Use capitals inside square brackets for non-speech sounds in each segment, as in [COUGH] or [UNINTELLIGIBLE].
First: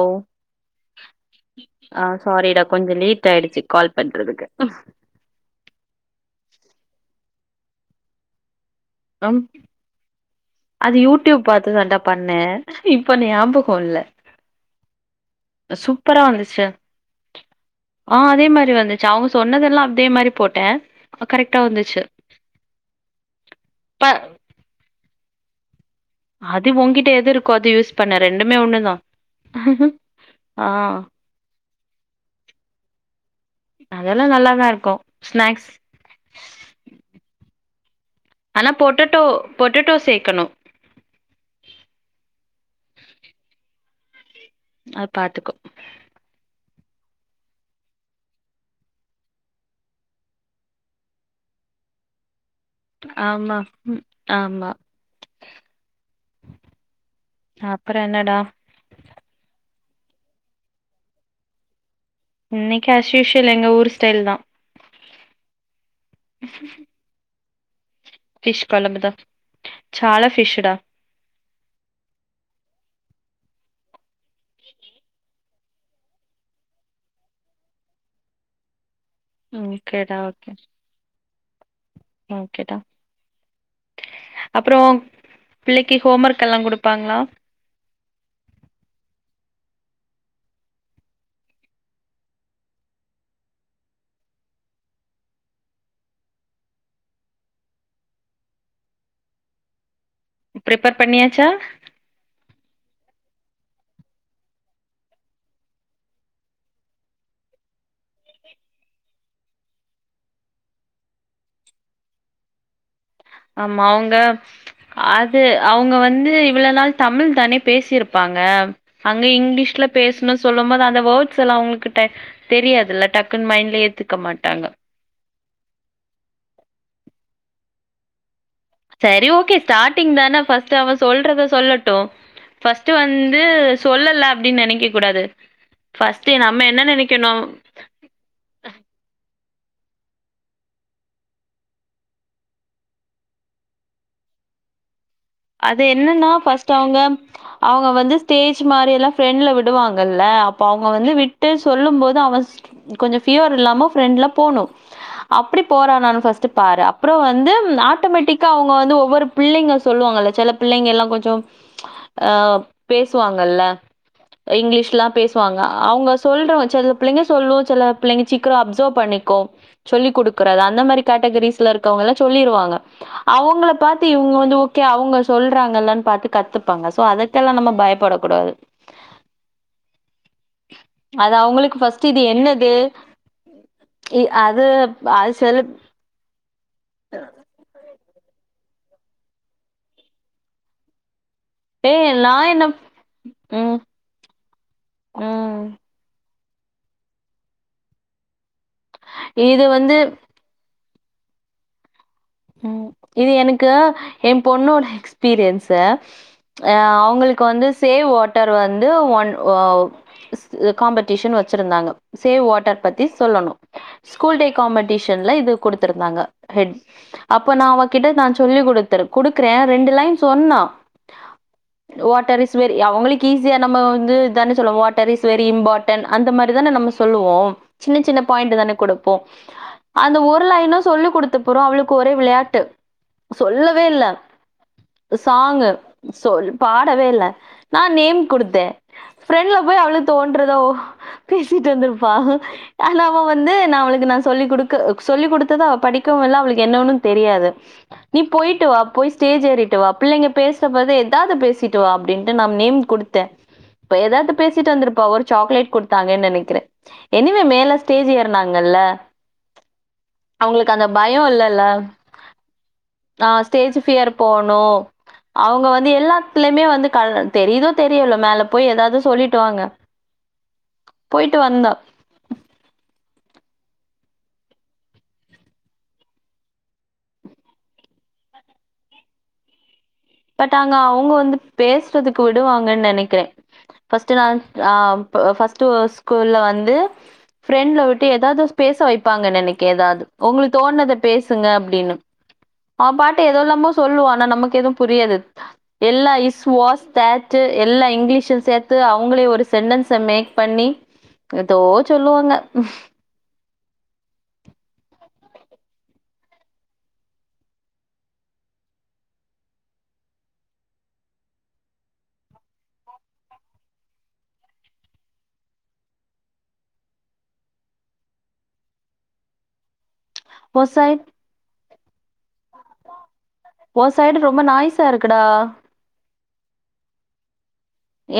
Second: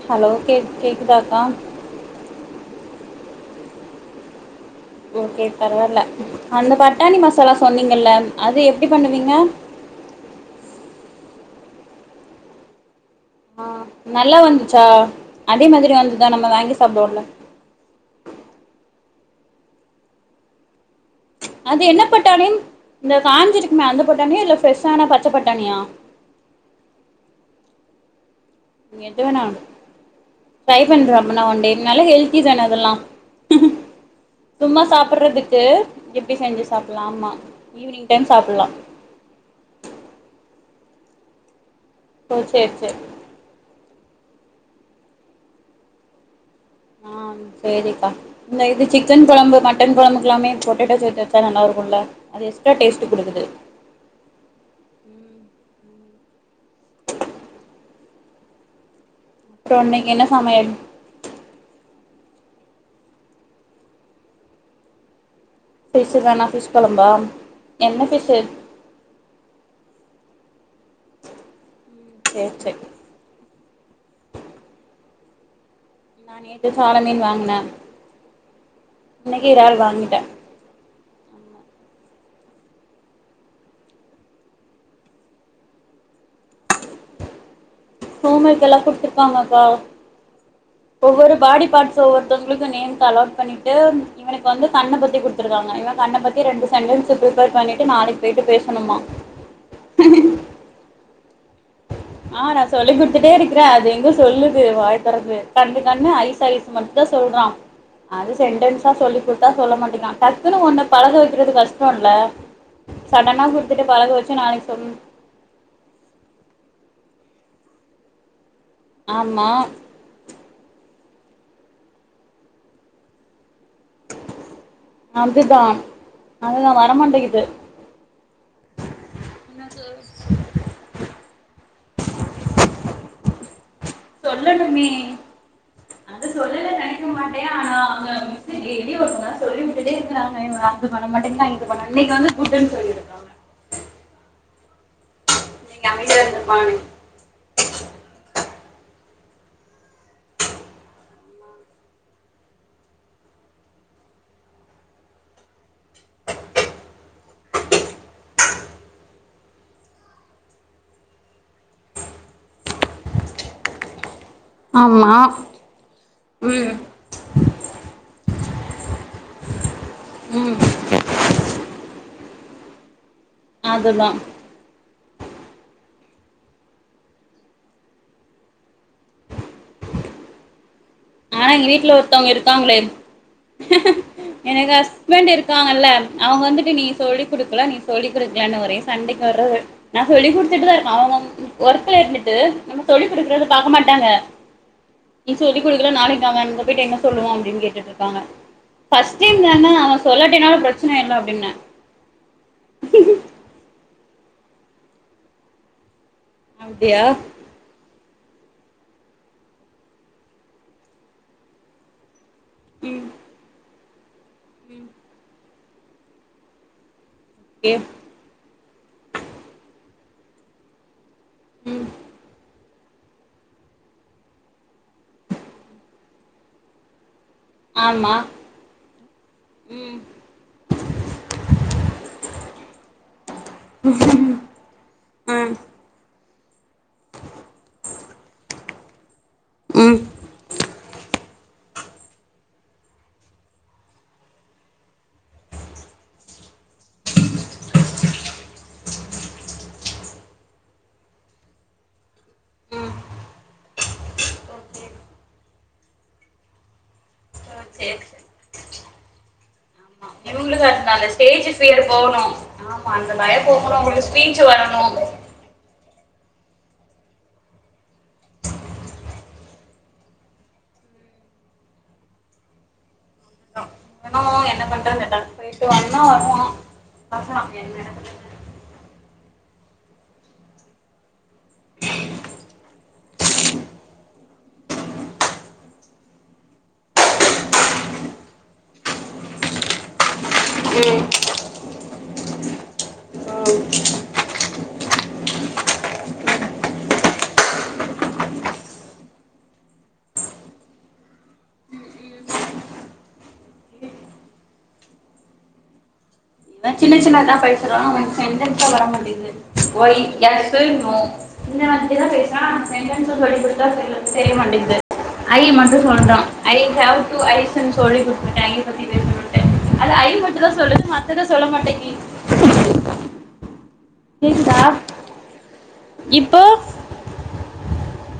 ஓ hello கேக் கேக்குதாக்கா ஆ சாரிடா கொஞ்சோ லேட் ஆயிடுச்சு கால் பண்றதுக்கு க்ம் ஓகே பரவால்ல அந்த பட்டாணி மசாலா சொன்னீங்கல்ல அது எத் எப்டி பண்ணுவீங்க ம் அது யூடியூப் பாத்து தாண்டா பண்ண ஆ நல்லா வந்துச்சா அதே மாதிரி சூப்பரா வந்துதா நம்ம வந்துச்சு வாங்கி சாப்டுவோல்ல ச்சவ் சொன்னதெல்லா அதே மாரி போட்ட அது என்ன பட்டாணி‌ இந்த காஞ்சிருக்குமே ப அந்தப் ஒடனே இல்ல ஃப்ரெஷ்ஷா ஆனா பச்ச பட்டாணியா அது உங்கிட்ட எது இருக்கோ அது யூஸ் பண்ணு எது வேணா ஆ ட்ரை பண்ற அப்பனா ஒன்டே நல்லா ஹெல்திதான அதெல்லாம் அதெல்லா நல்லாதா சும்மா இருக்கு சாப்புடுறதுக்கு ஸ்நாக்ஸ் இப்டி செஞ்சு சாப்புலா ஆமா ஈவினிங் டைம் சாப்புட்லா ஆனா பொட்டேட்டோ பொட்டேட்டோ சேக்கணு ஓ செர் செர் அது பாத்துக்கோ ஆம் சேரிக்கா இந்த இது சிக்கன் கொழம்பு மட்டன் கொழம்புக்கெல்லாமே பொட்டேட்டோ சேத்து வெச்சா நல்லா இருக்குல்ல ஆமா ம் ஆமா அப்பற என்னடா சோ நீங்கென்ன சமயல் இன்னிக்கா ஏஸ்யூஸ்வல் எங்க ஊர் ஸ்டைல்தா ஃபிஷ் வேணா ஃபிஷ் கொழம்பா என்ன ஃபிஷ்ஷு சேர் ஃபிஷ் கொலம்புதா சால ஃபிஷ் டா ம் சேர் சேர் [INAUDIBLE] நா நேத்து சால மீன் வாங்குன இன்னைக்கு இறால் ஓகேடா வாங்கிட்ட ஓகே ஓகேடா அப்புறோ பிள்ளைக்கு ஹோம் ஒர்க் எல்லா குடுப்பாங்களா ஹோம் ஒர்க் எல்லா குடுத்துருக்காங்கக்கா ஒவ்வொரு பாடி பார்ட்ஸ் ஒவ்வொருத்தவங்களுக்கு நேம்ஸ் அலாட் பண்ணிட்டு இவனுக்கு வந்து கண்ண பத்தி குடுத்துருக்காங்க இவ கண்ண பத்தி ரெண்டு சென்டன்ஸ் ஃபிரிப்பேர் பண்ணிட்டு நாளைக் போயிட்டு பேசணுமா ஃப்ரிப்பர் பண்ணியாச்சா ஆ நா சொல்லி குடுத்துட்டே இருக்குற அது எங்க சொல்லுது வாய தொரந்து கண்ணு கண்ணு ஐஸ் ஐஸ் மட்டு சொல்றா அது சென்டன்ஸா சொல்லி குடுத்தா சொல்ல மாட்டிங்குறா டக்குன்னு ஒன்ன பழக வைக்குறது கஷ்டோம்ல்ல ஆமா அவங்க அது அவங்க வந்து இவ்வள நாள் தமிழ் தானே பேசியிருப்பாங்க அங்க ஆமா இங்கிலீஷ்ல பேஸ்ணு சொல்லும் போது அந்த வோர்ட் ஸ்லா அவங்களுகிட்ட தெரியாதுல்ல டக்குன் மைண்ட்ல ஏத்துக்க மாட்டாங்க அதுதா அதுதா வரமாட்டேங்குது சரி ஓகே ஸ்டார்டிங் தான ஃபஸ்ட்டு அவ சொல்றத சொல்லட் டு ஃபஸ்ட்டு வந்து சொல்லல அப்படின்னு நினைக்க சொல்லணுமே கூடாது அத ஃபர்ஸ்ட் நம்ம சொல்லல என்ன நெனைக்க மாட்டே நினைக்கணும் ஆனா அவங்க மிஸ்சு ஏ என்னயு [UNINTELLIGIBLE] சொல்லி வுட்டுட்டே இருக்கறாங்க இவன்கு [UNINTELLIGIBLE] வர மாட்டேங்குறா இத பண்ண அன்னைக்கு வந்து கூட்ன்னு வந்து சொல்லிருக்காங்க அது நீங்க அமைதியா என்னன்னா ஃபஸ்ட்டா இருந்துப்பான்னு அவங்க அவங்க வந்து ஸ்டேஜ் மாரி எல்லா ஃபிரண்ட்ல விடுவாங்கல்ல அப்போ அவங்க வந்து விட்டு சொல்லும் போது அவ கொஞ்ச ஃபீவர் இல்லாம ஃப்ரெண்ட்ல போணு அப்படி போறானானு ஃபர்ஸ்ட்டு பாரு அப்பறோ வந்து ஆட்டோமேட்டிக்கா அவங்க வந்து ஒவ்வொரு பிள்ளைங்க சொல்லுவாங்கள செல பிள்ளைங்க எல்லா கொஞ்சோ அ பேசுவாங்கல்ல இங்கிலீஷ்லா ஆமா பேசுவாங்க அவங்க சொல்றத ம் வச்சு செல பிள்ளைங்க சொல்லு செல பிள்ளைங்க ச்சீக்கறோ அப்சோவ் பண்ணிக்கோ சொல்லி ம் குடுக்கறத அந்த மாரி கேட்டகிரீஸ்ல இருக்கவங்கள சொல்லிருவாங்க அவங்கள பாத்து அதுதா இவங்க வந்து ஓகே அவங்கஸ் சொல்றாங்கல்லன் பாத்து கத்துப்பாங்க சோ அதுக்கெல்லாம் நம்ம பயப்படக் கூடாது ஆனா எங்க வீட்ல ஒருத்தவங்க இருக்காங்களே இ அது எனக்கு அது ஹஸ்பண்ட் செல இருக்காங்கல்ல அவங்க வந்துட்டு நீ சொல்லிடுக்கல நீ சொல்லிடுக்கலனு ஒரே சண்டைக் வர்றது நா சொல்லி குடுத்துட்டுதா இருக்க அவ வந் ஒர்க்ல ஏய் இருந்துட்டு நான் என்ன நம்ம சொல்லிக் குடுக்கறத பாக்க ம், மாட்டாங்க நீ சொல்லி ம். குடுக்கல நானே நாங்க அங்க போயிட்டு என்ன சொல்லுவோ அப்டின் கேட்டுட்டு இருக்காங்க ஃபஸ்ட் டைம் இது தான அவ வந்து சொல்லாட்டேனாலு பிரச் பிரச்சன இல்ல அப்டின்ன ம் இது எனக்கா எம் பொண்ணோட எக்ஸ்பீரியன்ஸ அ அப்டியா அவங்களுக்கு வந்து சேவ் வாட் டர் வந்து ஒன் காம்படிஷன் வச்சுருந்தாங்க சேவ் வாட்டர் ம் பத்தி சொல்லணு ஸ்கூல்டே காம்படிஷன்ல இது குடுத்துருந்தாங்க ஹெட் அப்ப நா ஓகே அவகிட்ட நா சொல்லி குடுத்துருக் குடுக்குற ரெண்டு லைன் சொன்னா ம் வாட்டரிஸ் வெரி அவங்களுக்கு ஈஸியா நம்ம வந்து இதானே சொல்வோ வாட்டர் இஸ் வெரி இம்பார்டன் அந்த மாரி தான நம்ம சொல்லுவோ இப்போ சின்ன ஆமா சின்ன பாயிண்ட் தானே கொடுப்போ ம் அந்த ஒரு லைனு சொல்லி கொடுடத்த பறோ அவுளுக்கு ஒரே விளையாட்டு சொல்லவே இல்ல ஆ சாங் சொல் பாடவே இல்ல நா நேம் குடுத்தே ஃப்ரண்ட்ல போய் ம் அவளுக் தோன்றதோ பேசிட்டு வந்திருப்பா ஆன அவ வந்து நா அவளுக்கு நா சொல்லி் கொடுக்க சொல்லிக் கொடுத்தத அவ படிக்கவுஇல்ல அவளுக்கு என்னன்னு தெரியாது நீ போயிட்டு வா போய் ஸ்டேஜ் ஏறிட்டு வா பிள்ளைங்க பேசுற போது எதாவது பேசிட்டு வா அப்டின்ட்டு நா நேம் ம் குடுத்தே எதாவது பேசிட்டு ஓகே. வந்திருப்பா ஒரு சாக்லேட் கொடுத்தாங்கன்னு நினைக்கிறே எனிவே மேல சேரி ஸ்டேஜ் சேரி ஏறனாங்கல்ல அவங்களுக்கு அந்த பயோ இல்ல ர் போகணு ஆமா அந்த பயோ போகணு ஸ்டேஜ் அவங்களுக்கு ஃபியர் ஸ்பீச்சு போணும். வரணு அவங்க வந்து எல்லாத்துலயுமே வந்து க தெரியுதோ தெரியல மேல போய் ஏதாவது சொல்லிட்டு வாங்க போயிட்டு வந்தா இவனு என்ன பண்றங்கட்டா போயிட்டு வரனா வருவோ வரலா என்ன பட் அங்க அவுங்க வந்து பேசுறதுக்கு விடுவாங்கன்னு நெனைக்கிறே ஃபஸ்ட் நா ஆ ஃபஸ்ட் ஸ்கூல்ல வந்து ஃப்ரெண்ட்ல விட்டு ஏதாவது பேச வைப்பாங்க நினைக்க ஏதாது உங்களுக்கு தோணத ம் பேசுங்க அப்டின்னு அவ பாட்டு ம் எதலாமோ சொல்லுவா ஆனா நமக்கு எதுவு புரியாது எல்லா இஸ் வாஸ் தேட் எல்லா இங்கிலீஷு சேர்த்து அவங்களே ஒரு சென்டன்ஸ மேக் பண்ணி ஏதோ சொல்லுவாங்க சின்ன சின்னதா பேசுறா அவன்கு சென்டென்ஸ் தா வர மாட்டேங்து ஒய் எஸ் நோ இந்த மாதிரி தா பேசரா ஆனா சென்டன்ஸா சொல்லிகுடுத்தா தெரிய மாட்டேங்து ஐ மட்டு சொல்டா ஐ ஹேவ் டு ஐஸ்னு சொல்லிகுடுத்துட்டே ஐ பத்தி பேசமட்டே அது ஐ மட்டு தா ஓ சொல்லுது சைட் மத்தத சொல்ல மாட்டேக்கு ஒ சைடு ரொம்ப நாய்ஸா இருக்குடா இப்போ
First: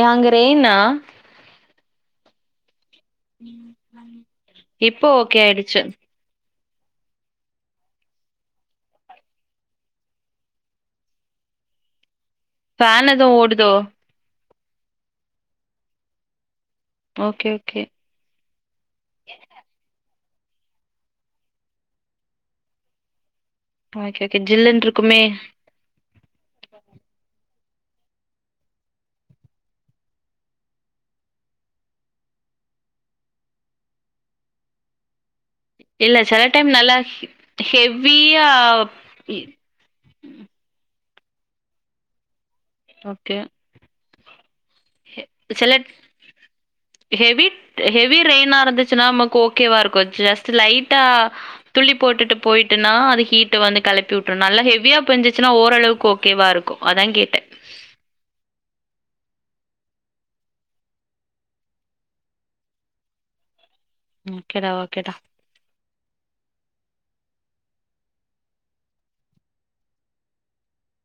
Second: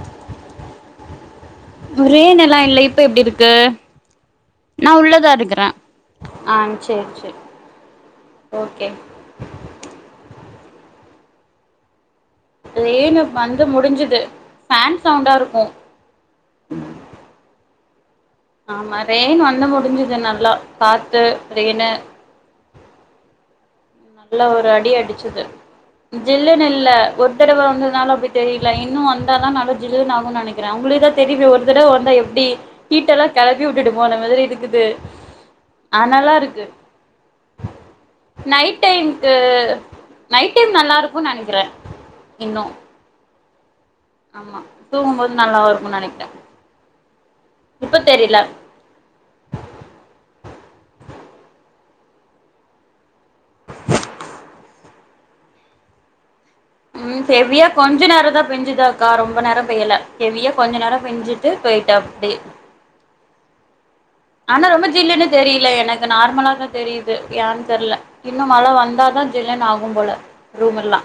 ஏன்ங்க ரெய்னா ஒரே நிலாம் இல்ல இப்ப எப்டி இருக்கு நா இப்போ உள்ளதா ஓகே இருக்குறே ஆயிடுச்சு ஆ செர் செர் ஓகே ஃபேன் ரேணு எதுவு வந்து ஓடுதோ முடிஞ்சுது ஃபேன் சவுண்டா இருக்கு ஓகே ஓகே ஆமா ரேயன் வந்த முடிஞ்சுதுனால ல்லா காத்து ரெய்னு ஓகே ஓகே நல்லா ஒரு ஜில்லுன்னு அடி இருக்குமே அடிச்சது ஜில்லுனு இல்ல ஒரு தடவோ இருந்தனால அப்படி தெரியல இன்னு வந்தாலதா நல்லா ஜல்லுன் ஆகுன் நனைக்கிற உங்களுக்குதா தெரியு ஒரு தடவ வந்தா எப்படி ஷீட்டெல்லா கெளப்பி உட்டுட்டு போன மாதிரி இருக்குது இல்ல அனலா சில இருக்கு டைம் நல்லா ஹெவியா நைட் டைம்க்கு நைட் டைம் நல்லா இருக் க்கு நா நனைக்கிற ஓகே ஆமா எ தூங்கும்போது நல்லா சில இருக்கும்னு நெனைக்கிறே ஹெவி இப்ப ஹெவி தெரில ரெய்னா இருந்துச்சுன்னா ஓகேவா இருக்கு ஜஸ்ட் லைட்டா துள்ளி போட்டுட்டு போயிட்டுனா அது ஹீட்ட வந்து கெப்பியுட்டுறு நல்லா ஹெவியா போஞ்சிச்சுன்னா ஓரளவுக்கு ஓகேவா இருக் கு அதாங் ம் கேட்ட ஹெவியா கொஞ்ச நேரந்தா பேஞ்சு இல்லக்கா ரொம்ப நேரோம் பேயல ஹெவியா கொஞ்ச நேரோ பெஞ்சுட்டு போயிட்டா அப்டியே ஆனா ஓகேடா ரொம்ப ஓகேடா ஜில்லுன்னு தெரியல எனக்கு நார்மலாதா தெரியுது ஏன் தெர்ல இன்னு மழ வந்தாதா ஜில்லுன் ஆகும் போல ரூம் எல்லா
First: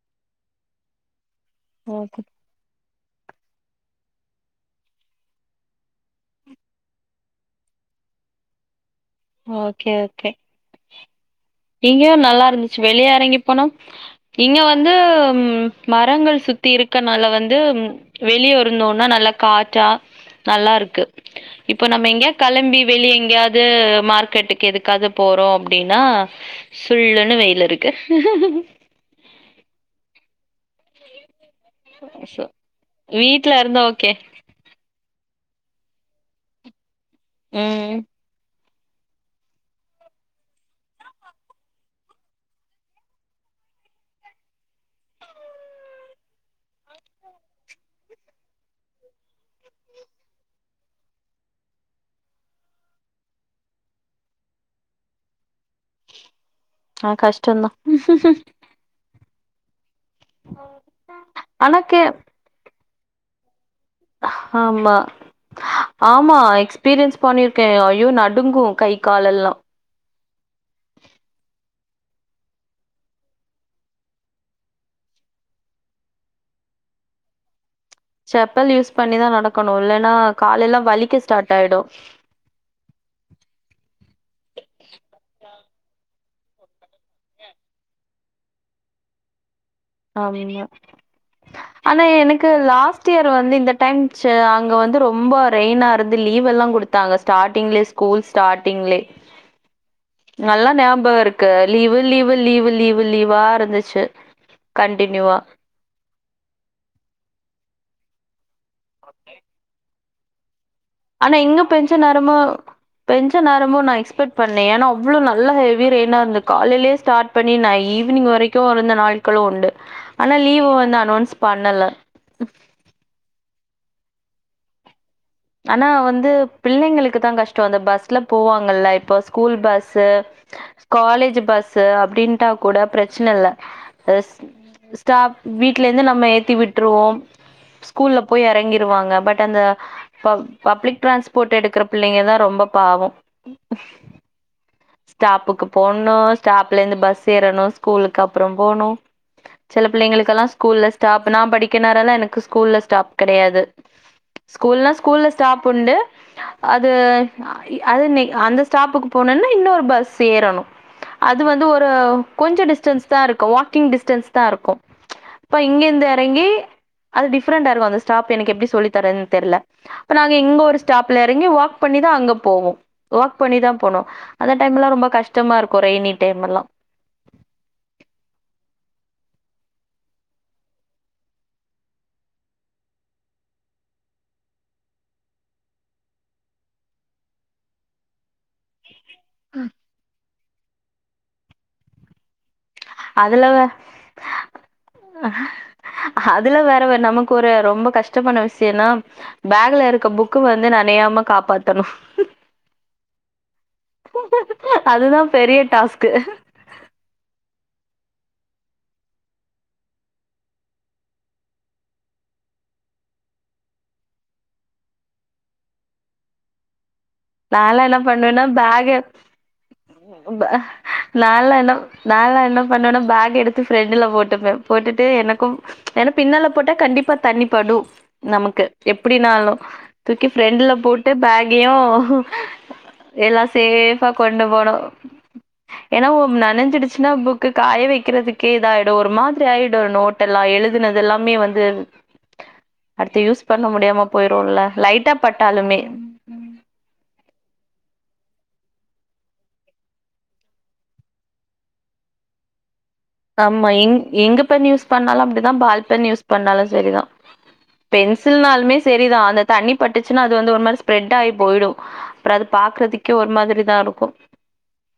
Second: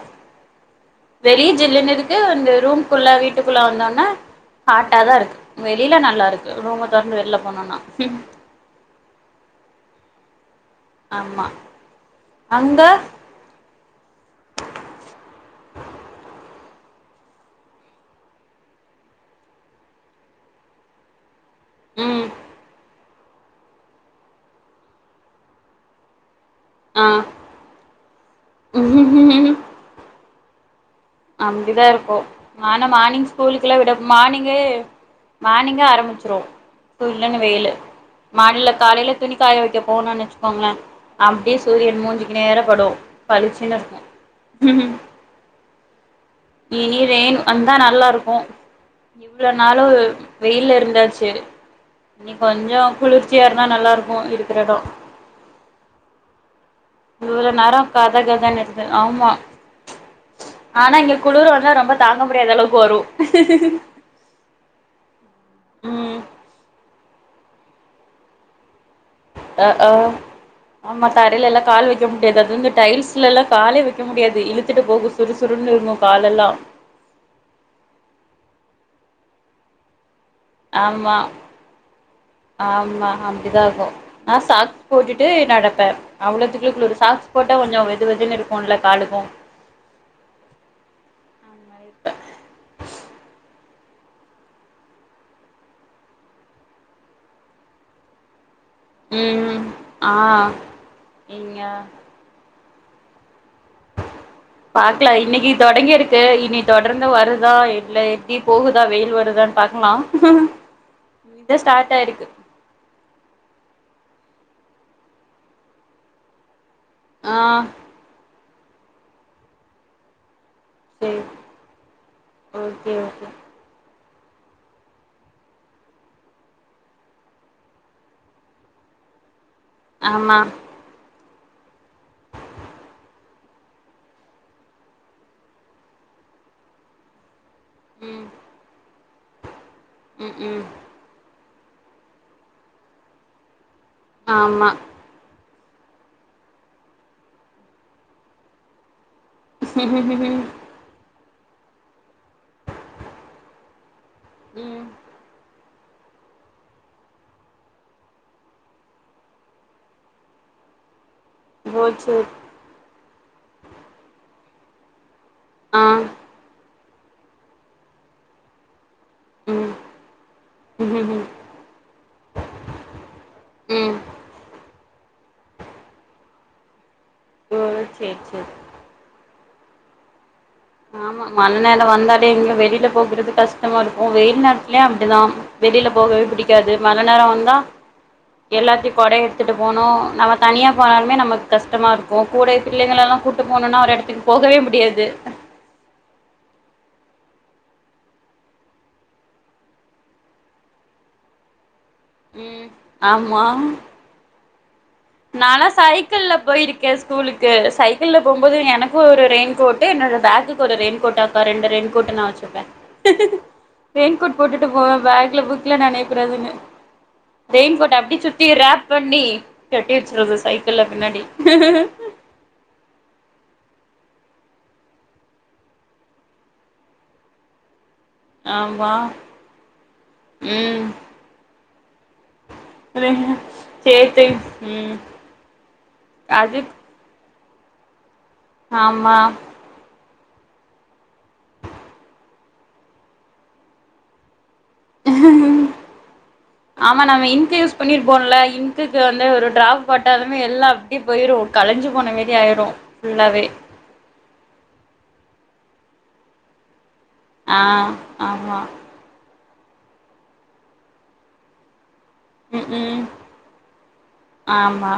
வெளிய ஜில்லுன்னு இருக்கு ஓகே அந்த ரூம் க்குள்ள வீட்டுக்குள்ள வந்தோன்ன ஹாட்டாதா இருக்கு வெளியில நல்லா இருக்கு ரொம்ப தொடர்ந்து வெளில போனோன்னா ம் ஓகே ஓகே ஆமா இங்க நல்லா இருந்துச்சு அங்க வெளிய எறங்கி போனா இங்க வந்து மரங்கள் சுத்தி இருக்கனால வந்து வெளிய இருந்தோன்னா நல்லா காற்றா நல்லா இருக்கு இப்போ நம்ம ம் எங்கயா கெளம்பி வெளிய எங்கயாவது மார்க்கெட்டுக்கு எதுக்காவது போறோ அப்டின்னா ஆ சுல்லுன்னு வெயில் இருக்கு [INAUDIBLE] அப்டிதா இருக்கு சோ ஆனா மார்னிங் வீட்ல ஸ்கூலுக்கெல்லா இருந்தா விட ஓகே மானிங்கே மார்னிங்க ஆரம்பிச்சுரு சுல்லுனு வெயிலு ம் மழ்ழ காலைல துணிக்காய வெக்க போனோன் வெச்சுக்கோங்களே அப்டியே சூரியன் மூஞ்சிக்கு நேரா படு பழுச்சுன்னு இருக்கு இனி ரெயின் வந்தா நல்லா இருக்கு இவ்வளோ நாளு வெயில்ல இருந்தாச்சு இனி கொஞ்சோ குளிர்ச்சியா இருந்தா நல்லா இருக்கு இருக்குற எடோ ஆ இவ்ளோ கஷ்டந்தா நேரோ கத கதான்து ஆமா ஆனா இங்க குளிர் வந்தா ஆனா ரொம்ப கே தாங்க முடியாத அளவுக்கு வரு [INAUDIBLE] ஆமா ம் ஆமா எக்ஸ் பீரியன்ஸ் பண்ணிருக்கே ஐயோ நடுங்கு கை காலெல்லா அ அ ஆமா தரைலல்லா கால் வைக் வக்க முடியாது அது வந்து டைல்ஸ்ல எல்லா காலே வைக்க முடியாது இழுத்துட்டு போகு சுறுசுறுன்னு இருக்கு காலெல்லா செப்பல் யூஸ் பண்ணிதா நடக்கணு இல்லன்னா காலெல்லா ஆமா வலிக்க ஸ்டார்ட் ஆயிடு ஆமா அப்டிதா இருக்கு நா சாக்ஸ் போட்டுட்டு நடக் ப்ப அவ்வளதுக்குளுக்கு ஒரு சாக்ஸ் போட்டா கொஞ்சோ வெது வெதுன்னு இருக்கும்ல காலுக்கு ஆமா ஆனா எனக்கு லாஸ்ட் இயர் வந்து இந்த டைம் ச்ச அங்க வந்து ரொம்ப ரெயினா இருந்து லீவெல்லா கொடுத்தாங்க ஸ்டார்ட்டிங்லே ஸ்கூல் ஸ்டார்ட் ட்டிங்ளே ம் ஆ நல்லா ஞாபகம் இருக்கு இங்க லீவு லீவு லீவு லீவு லீவா இருந்துச்சு பாக்கலா கண்டினியூவா இன்னிக்கு தொடங்கி இருக்கு இனி தொடர்ந்து வருதா இல்ல ப்டி போகுதா வெயில் வருதானு பாக்கலா ஆனா இதா எங்க ஸ்டார்ட் பென்ஷன் ஆயிருக்கு நரமோ பென்ஷன் நரமோ நா எக்ஸ்பெட் பண்ணே ஏன்னா அவ்ளோ நல்ல ஹெவி ரெயினா இருந்துக்கா காலைலே ஆ ஸ்டார்ட்ண்ணி நான் ஈவினி்ங் வரை தூ இருந்த நாட்களும் உண்டு ஆனால் லீவு வந்து சேரி அனொன்ஸ் பண்ணல ஓகே ஓகே ஆனா வந்து பிள்ளைங்களுக்கு தா கஷ்டோ அந்த பஸ்ல போவாங்கல்ல இப்ப ஸ்கூல் பஸ்ஸு ஆமா காலேஜ் பஸ் அப்படின்ட்டா கூட பிரச்ன இல்ல ஸ்டாப் வீட்ல இருந்து நம்ம ஏத்தி விட்டுருவோ ஸ்கூல்ல ம் போய் இறங்கிருவாங்க பட் அன்த ப ம் ம் பப்ளிக்ட்ரான்ஸ் போட்டு எடுக்கற பிள்ளைங்க தா ரொம்ப பாவோ ஆமா ஸ்டாப்புக்கு போடண்ணு ஸ்டாப்ல இருந்து பஸ் ஏறணு ஸ்கூலுக்கு அப்றோ போணு சில பிள்ளைங்களுக்கெல்லா ஸ்கூல்ல ஸ்டாப் நான் படிக்கநேரல்லாம் எனக்கு ஸ்கூல்ல ஸ்டாப் கிடையாது உம் உண்டு அது அது அந்த ஸ்டாப்புக்கு போனும்னா இன்னொரு பஸ் ஏறணும் அது வந்து ஒரு கோல்சூர் கொஞ்சம் டிஸ்டன்ஸ் த இருக்கும் வாக்கிங் டிஸ்டன்ஸ் தான் இருக்கும் இப்ப ஆ இங்கந்து இறங்கி அது டிப்ரெண்டா இருக்கும் அந்த ஸ்டாப் எனக்கு எப்படி சொல்லி தர தெர்ல ம் அப்ப நாங்க இங்க ஒரு ஸ்டாப்ல ம் இறங்கி் வாக் பண்ணி தான் அங்க போவோம்வாக் பண்ணிதான் ஓ போனோம் அந்த டைம் எல்லாம் ரொம்ப கஷ்டமா இருக்கும் ரெயனி டைம்ல்லாம் ஓ செரி செரி ஆமா மழை நேரம் வந்தாலே இங்க வெளியில போகறது கஷ்டமா இருக்கும் வெயில் நேரத்துலயே அப்படிதான் வெளியில போகவே பிடிக்காது மழை நேரம் வந்தா எல்லாத்தையும் கொட எடுத்துட்டு போனோம் நம்ம தனியா போனாலுமே நமக்கு கஷ்டமாக இருக்கும் கூட பிள்ளைங்கள எல்லாம் கூட்டட்டு அதுல போணும்னா ஒரு இடத்துக்கு போகவே முடியாது அதுல வேற வே நமக்கு ஒரு ரொம்ப கஷ்டமான விஷயம்னா பேக்ல இருக்க புக்கு வந்து நினையாம காப்பாத் உம் ஆமா அதுதான் பெரிய நாலாம் டாஸ்க்கு. சைக்கிள்ல போயிருக்கேன் ஸ்கூலுக்கு சைக்கிள்ல போகும்போது எனக்கும் ஒரு ரெயின்க்கோட்டு என்னோட பேக்குக்கு ஒரு ரெயின்க்கோடாக்கா ரெண்டு ரெயின்க் கோட் நான் வச்சுப்பேன் ரெயின்க்கோட் போட்டுட்டு போவேன் பேக்ல புக்ல நெனய்யக்கூடாதுனு ரெயின் நான்லாம் கோட்டஅ என்ன அப்படி பண்ணுவேன்னா, சுத்தி ராப் பேக்க பண்ணி வச்சுறது சைக்கிள்ல பின்னாடி நான்லாம் என்ன நான்லாம் என்ன பண்ணுவேனா பேக எடுத்து பிரண்ட்ல போட்டுப்பேன் போட்டுட்டு எனக்கும் ஏன்னா பின்னால போட்டா கண்டிப்பா தண்ணி படும் நமக்கு ஆமா எப்படினாலும் தூக்கி ஃப்ரெண்ட்ல ம் போட்டு பேகையும் எல்லாம் சேஃபா சேத்து கொண்டு போனோம் ம் ஏன்னா அது நனைஞ்சிடுச்சுன்னா புக்கு காய வைக்கிறதுக்கு கே இத ஆகிடும் ஒரு ஆமா மாதிரி ஆயிடும் ஒரு நோ எல்லா எழுதுனது எல்லாமே வந்து அடுத்து யூஸ் பண்ண முடியாம போயிரும்ல்ல லைட்டா பட்டாலுமே ஆமா நம்ம இங்க்கு யூஸ் பண்ணிருப் போம்ல இங்க்குக்கு வந்து ஒரு ட்ராப் பட்டாலுமே எல்லாம் அப்டி போயிரும் கலைஞ்சு போன மாதிரி ஆயிடும் ஆமா எங்க பென் யூஸ் பண்ணாலும் அப்படி பால் பென் யூஸ் பண்ணாலும் செரிதான் ஆ ஆமா பென்சில்னாலுமே செரிதான் அந்த தண்ணி பட்டுச்சுன்னா அது வந்து ஒரு மாதிரி ஸ்பிரேட் ஆகி போயிடும் அப்ற அது ம் ம் பாக்குறதுக்கே ஒரு மாதிரி தா இருக்கு ஆமா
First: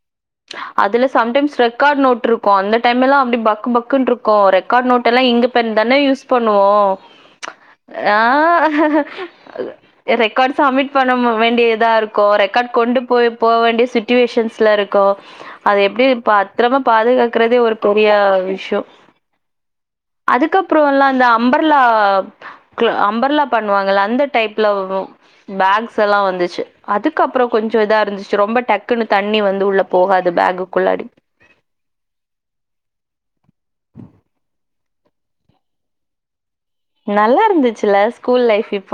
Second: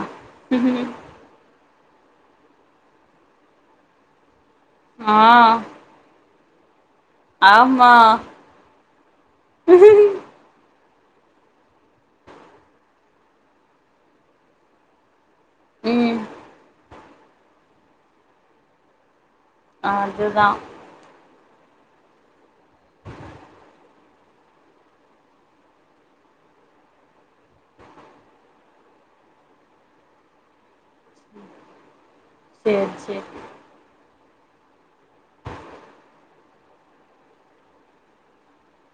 அதுல சம்டைம்ஸ் ரெக் காட் நோட்ருக்கு அந்த டைம் எல்லா அப்டி பக்கு பக்குன்ருக்கு ரெக் காட் நோட் ஆ எல்லா இங்கு பென் தானே யூஸ் பண்ணுவோ ஆமா ஆ எ ரெக்காடு சமிட் பண்ணம வேண்டியதா இருக்கு ரெக்கார்ட் கொண்டு போய் போ வேண்டிய சுட்டுவேஷன்ஸ்ல இருக்கு அது எப்டி ம் பத்துரமா பாதுகாக்குறதே ஒரு பெரிய விஷ்யொ அதுதா அதுக்கப்றொ எல்லா இந்த அம்பர்லா அம்பர்லா பண்ணுவாங்கல்ல அந்த டைப்ல வரு பேக்ஸ் எல்லா வந்துச்சு அதுக்கப்றொ கொஞ்ச இதா இருந்துச்சு ரொம்ப டக்குன்னு தண்ணி வந்து உள்ள போகாது பேகுக்குள்ளாடி சேர் சேர் நல்லா இருந்துச்சுல்ல ஸ்கூல் லைஃப் இப்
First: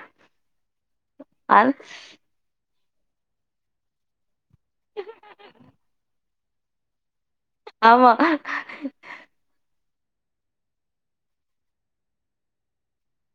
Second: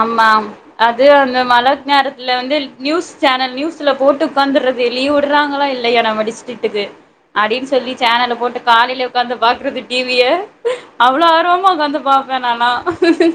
ஆமாம் அது அந்த மழ அந் நேரத்துல வந்து நியூஸ் சேனல் நியூஸுல போட்டு உக்காந்துர்ரது லீவ் விட்றாங்களா இல்லையா நம்ம டிஸ் டிட்டுக்கு அடின் சொல்லி ஆமா. சேனல போட்டு காலைலே உக்காந்து பாக்குறது டி வி ய அவ்ளோ ஆர்வமா உக்காந்து பாப்பே நானா